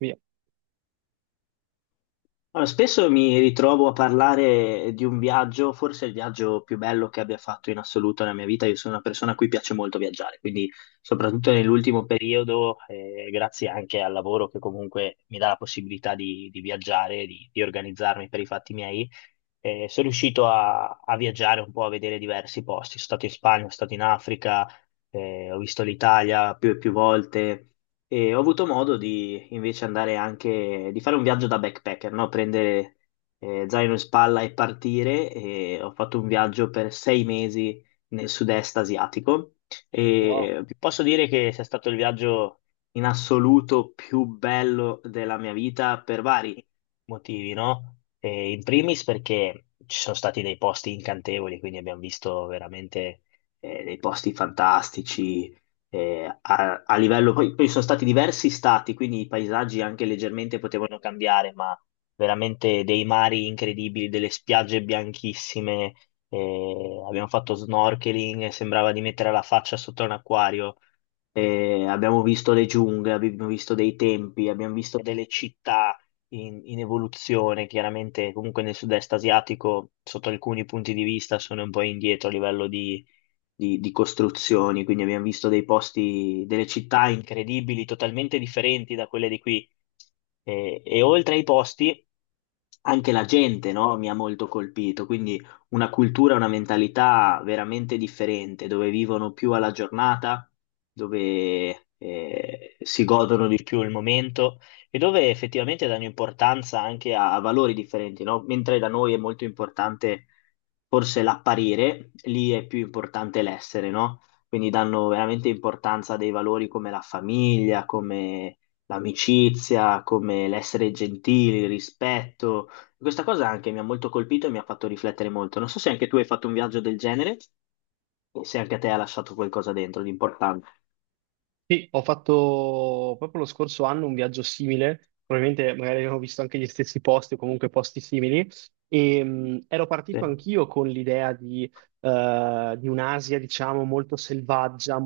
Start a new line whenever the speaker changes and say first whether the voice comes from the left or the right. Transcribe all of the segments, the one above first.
right: Via.
left: Allora, spesso mi ritrovo a parlare di un viaggio, forse il viaggio più bello che abbia fatto in assoluto nella mia vita. Io sono una persona a cui piace molto viaggiare, quindi soprattutto nell'ultimo periodo, grazie anche al lavoro che comunque mi dà la possibilità di viaggiare, di organizzarmi per i fatti miei, e sono riuscito a viaggiare un po', a vedere diversi posti. Sono stato in Spagna, sono stato in Africa, ho visto l'Italia più e più volte e ho avuto modo di invece andare anche, di fare un viaggio da backpacker, no? Prendere zaino in spalla e partire. E ho fatto un viaggio per 6 mesi nel sud-est asiatico
right: Wow.
left: e vi posso dire che sia stato il viaggio in assoluto più bello della mia vita per vari motivi, no? In primis perché ci sono stati dei posti incantevoli, quindi abbiamo visto veramente dei posti fantastici a livello, poi sono stati diversi stati, quindi i paesaggi anche leggermente potevano cambiare, ma veramente dei mari incredibili, delle spiagge bianchissime, abbiamo fatto snorkeling, sembrava di mettere la faccia sotto un acquario. Abbiamo visto le giungle, abbiamo visto dei tempi, abbiamo visto delle città in evoluzione. Chiaramente, comunque nel sud-est asiatico, sotto alcuni punti di vista, sono un po' indietro a livello di costruzioni. Quindi abbiamo visto dei posti, delle città incredibili, totalmente differenti da quelle di qui. E oltre ai posti anche la gente, no, mi ha molto colpito, quindi una cultura, una mentalità veramente differente, dove vivono più alla giornata, dove si godono di più il momento e dove effettivamente danno importanza anche a valori differenti, no? Mentre da noi è molto importante forse l'apparire, lì è più importante l'essere, no? Quindi danno veramente importanza a dei valori come la famiglia, come l'amicizia, come l'essere gentili, il rispetto. Questa cosa anche mi ha molto colpito e mi ha fatto riflettere molto. Non so se anche tu hai fatto un viaggio del genere e se anche a te ha lasciato qualcosa dentro di importante.
right: Sì, ho fatto proprio lo scorso anno un viaggio simile, probabilmente magari abbiamo visto anche gli stessi posti o comunque posti simili, e ero
left: Sì,
right: partito anch'io con l'idea di un'Asia, diciamo, molto selvaggia,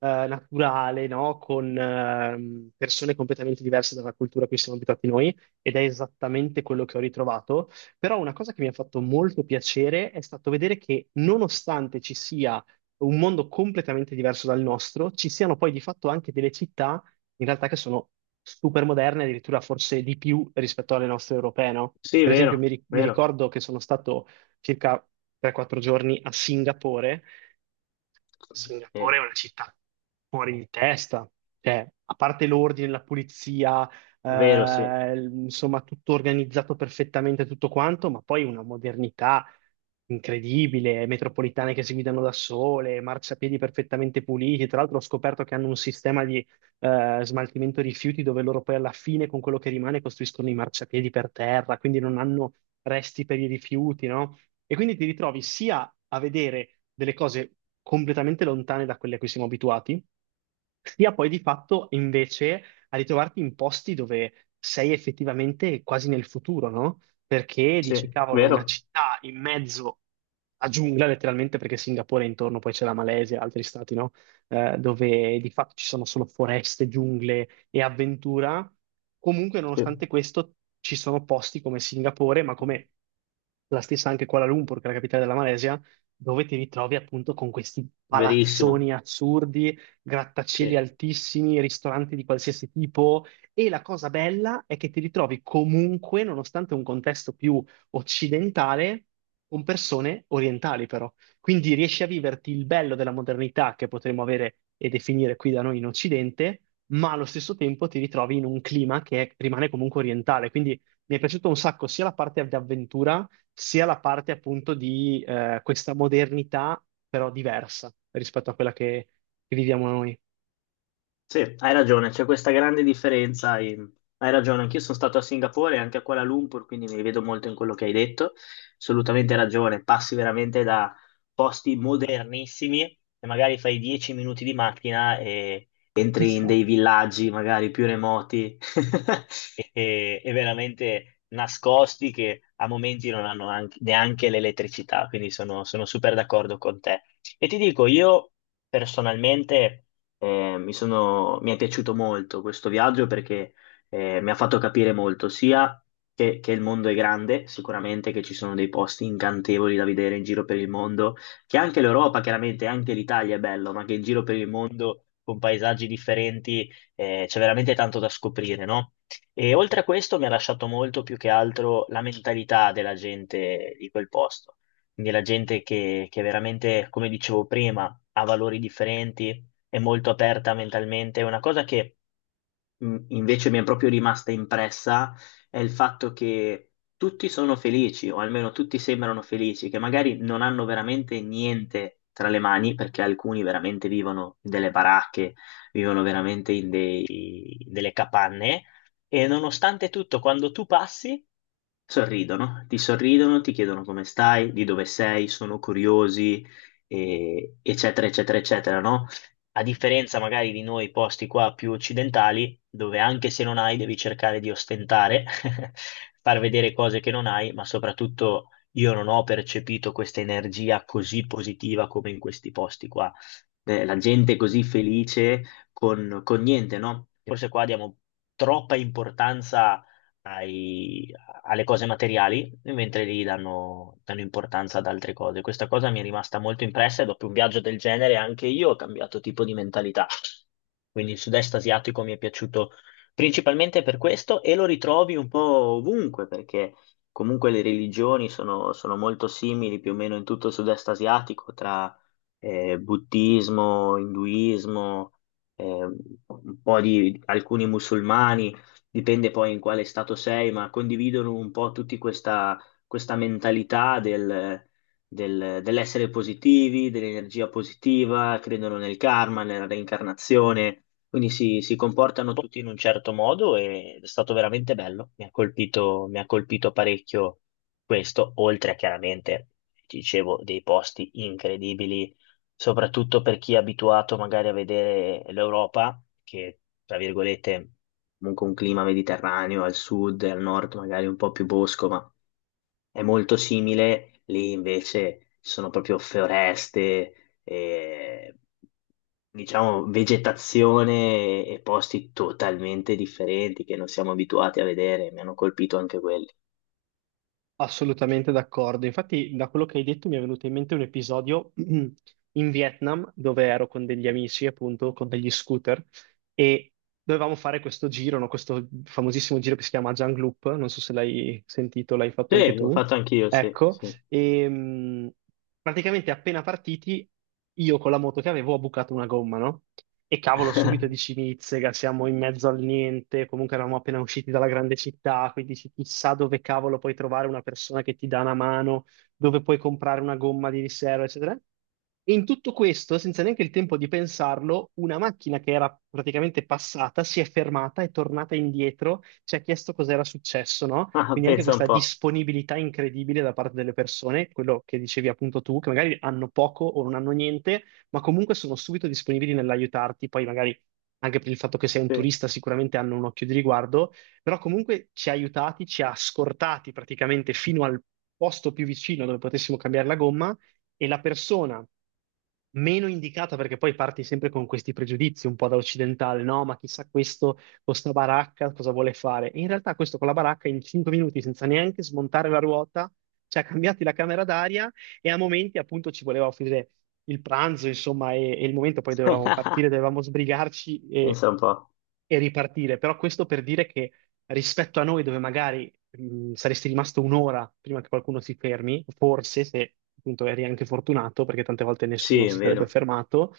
right: naturale, no? Con persone completamente diverse dalla cultura a cui siamo abituati noi, ed è esattamente quello che ho ritrovato. Però una cosa che mi ha fatto molto piacere è stato vedere che nonostante ci sia un mondo completamente diverso dal nostro, ci siano poi di fatto anche delle città in realtà che sono super moderne, addirittura forse di più rispetto alle nostre europee, no?
left: sì,
right: Per esempio,
left: vero,
right: mi
left: vero.
right: ricordo che sono stato circa 3-4 giorni a Singapore.
left: Sì,
right: Singapore è una città fuori di testa, cioè, a parte l'ordine, la pulizia,
left: vero, sì,
right: insomma, tutto organizzato perfettamente, tutto quanto, ma poi una modernità incredibile, metropolitane che si guidano da sole, marciapiedi perfettamente puliti. Tra l'altro ho scoperto che hanno un sistema di smaltimento rifiuti dove loro poi alla fine con quello che rimane costruiscono i marciapiedi per terra, quindi non hanno resti per i rifiuti, no? E quindi ti ritrovi sia a vedere delle cose completamente lontane da quelle a cui siamo abituati, sia poi di fatto invece a ritrovarti in posti dove sei effettivamente quasi nel futuro, no? Perché dici,
left: sì,
right: cavolo, una
left: vero,
right: città in mezzo a giungla, letteralmente, perché Singapore è intorno, poi c'è la Malesia, altri stati, no? Dove di fatto ci sono solo foreste, giungle, e avventura, comunque
left: sì,
right: nonostante questo ci sono posti come Singapore, ma come la stessa anche Kuala Lumpur, che è la capitale della Malesia, dove ti ritrovi appunto con questi
left: verissimo.
right: palazzoni assurdi, grattacieli
left: Sì.
right: altissimi, ristoranti di qualsiasi tipo. E la cosa bella è che ti ritrovi comunque, nonostante un contesto più occidentale, con persone orientali però. Quindi riesci a viverti il bello della modernità che potremmo avere e definire qui da noi in Occidente, ma allo stesso tempo ti ritrovi in un clima che rimane comunque orientale. Quindi mi è piaciuto un sacco sia la parte di avventura, sia la parte appunto di questa modernità, però diversa rispetto a quella che viviamo noi.
left: Sì, hai ragione, c'è questa grande differenza. Hai ragione, anch'io sono stato a Singapore e anche a Kuala Lumpur, quindi mi rivedo molto in quello che hai detto. Assolutamente ragione, passi veramente da posti modernissimi e magari fai 10 minuti di macchina e entri in
right: Esatto.
left: dei villaggi magari più remoti e veramente nascosti che a momenti non hanno neanche l'elettricità, quindi sono super d'accordo con te. E ti dico, io personalmente. Mi è piaciuto molto questo viaggio perché mi ha fatto capire molto sia che il mondo è grande, sicuramente che ci sono dei posti incantevoli da vedere in giro per il mondo, che anche l'Europa, chiaramente anche l'Italia è bello, ma che in giro per il mondo con paesaggi differenti c'è veramente tanto da scoprire, no? E oltre a questo mi ha lasciato molto più che altro la mentalità della gente di quel posto, quindi la gente che veramente, come dicevo prima, ha valori differenti è molto aperta mentalmente. Una cosa che invece mi è proprio rimasta impressa è il fatto che tutti sono felici, o almeno tutti sembrano felici, che magari non hanno veramente niente tra le mani, perché alcuni veramente vivono in delle baracche, vivono veramente delle capanne. E nonostante tutto, quando tu passi, sorridono, ti sorridono, ti chiedono come stai, di dove sei, sono curiosi, eccetera, eccetera, eccetera, no? A differenza magari di noi posti qua più occidentali, dove anche se non hai devi cercare di ostentare, far vedere cose che non hai, ma soprattutto io non ho percepito questa energia così positiva come in questi posti qua. La gente è così felice con niente, no? Forse qua diamo troppa importanza ai- alle cose materiali, mentre lì danno, danno importanza ad altre cose. Questa cosa mi è rimasta molto impressa e dopo un viaggio del genere anche io ho cambiato tipo di mentalità. Quindi il sud-est asiatico mi è piaciuto principalmente per questo e lo ritrovi un po' ovunque perché comunque le religioni sono, sono molto simili più o meno in tutto il sud-est asiatico tra buddismo, induismo, eh, un po' di alcuni musulmani dipende poi in quale stato sei, ma condividono un po' tutti questa, questa mentalità dell'essere positivi, dell'energia positiva, credono nel karma, nella reincarnazione, quindi si comportano tutti in un certo modo e è stato veramente bello, mi ha colpito parecchio questo, oltre a chiaramente, ti dicevo, dei posti incredibili soprattutto per chi è abituato magari a vedere l'Europa, che tra virgolette comunque un clima mediterraneo al sud e al nord, magari un po' più bosco, ma è molto simile. Lì invece ci sono proprio foreste, e, diciamo vegetazione e posti totalmente differenti che non siamo abituati a vedere. Mi hanno colpito anche quelli.
right: Assolutamente d'accordo. Infatti, da quello che hai detto mi è venuto in mente un episodio in Vietnam dove ero con degli amici, appunto, con degli scooter e dovevamo fare questo giro, no? Questo famosissimo giro che si chiama Jung Loop. Non so se l'hai sentito, l'hai fatto anche
left: Sì, l'ho
right: tu.
left: fatto anch'io, sì,
right: Ecco,
left: sì.
right: e praticamente appena partiti, io con la moto che avevo ho bucato una gomma, no? E cavolo, subito dici Nizzega, siamo in mezzo al niente, comunque eravamo appena usciti dalla grande città, quindi dici chissà dove cavolo puoi trovare una persona che ti dà una mano dove puoi comprare una gomma di riserva, eccetera. E in tutto questo, senza neanche il tempo di pensarlo, una macchina che era praticamente passata si è fermata, è tornata indietro, ci ha chiesto cos'era successo, no?
left: Ah,
right: Quindi anche
left: pensa un
right: questa
left: po',
right: disponibilità incredibile da parte delle persone, quello che dicevi appunto tu, che magari hanno poco o non hanno niente, ma comunque sono subito disponibili nell'aiutarti, poi magari anche per il fatto che sei un
left: sì.
right: turista sicuramente hanno un occhio di riguardo però comunque ci ha aiutati, ci ha scortati praticamente fino al posto più vicino dove potessimo cambiare la gomma e la persona meno indicata, perché poi parti sempre con questi pregiudizi un po' da occidentale, no? Ma chissà questo con sta baracca cosa vuole fare? E in realtà questo con la baracca in 5 minuti senza neanche smontare la ruota ci ha cambiati la camera d'aria e a momenti appunto ci voleva offrire il pranzo, insomma, e il momento poi dovevamo partire, dovevamo sbrigarci
left: Pensa un po'.
right: e ripartire. Però questo per dire che rispetto a noi, dove magari saresti rimasto 1 ora prima che qualcuno si fermi, forse se appunto eri anche fortunato, perché tante volte
left: Sì,
right: nessuno
left: è
right: si sarebbe
left: vero,
right: fermato.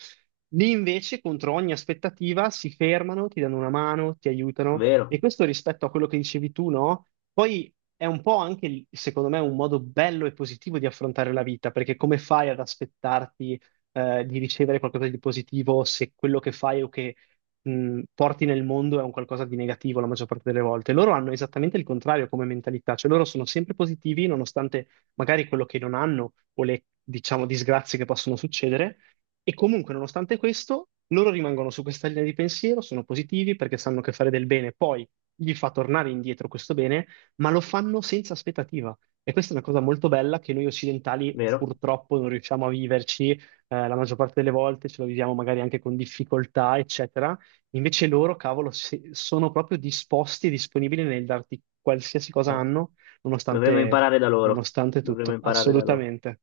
right: Lì invece, contro ogni aspettativa, si fermano, ti danno una mano, ti aiutano. E
left: vero,
right: questo rispetto a quello che dicevi tu, no? Poi è un po' anche, lì, secondo me, un modo bello e positivo di affrontare la vita, perché come fai ad aspettarti, di ricevere qualcosa di positivo se quello che fai porti nel mondo è un qualcosa di negativo la maggior parte delle volte? Loro hanno esattamente il contrario come mentalità, cioè loro sono sempre positivi nonostante magari quello che non hanno o le, diciamo, disgrazie che possono succedere, e comunque, nonostante questo, loro rimangono su questa linea di pensiero, sono positivi perché sanno che fare del bene poi gli fa tornare indietro questo bene ma lo fanno senza aspettativa. E questa è una cosa molto bella che noi occidentali
left: vero.
right: purtroppo non riusciamo a viverci, la maggior parte delle volte ce lo viviamo magari anche con difficoltà, eccetera. Invece loro, cavolo, sono proprio disposti e disponibili nel darti qualsiasi cosa
left: Certo.
right: hanno,
left: Dovremmo
right: nonostante,
left: imparare da loro.
right: nonostante
left: Dovremmo
right: tutto,
left: imparare da loro.
right: assolutamente.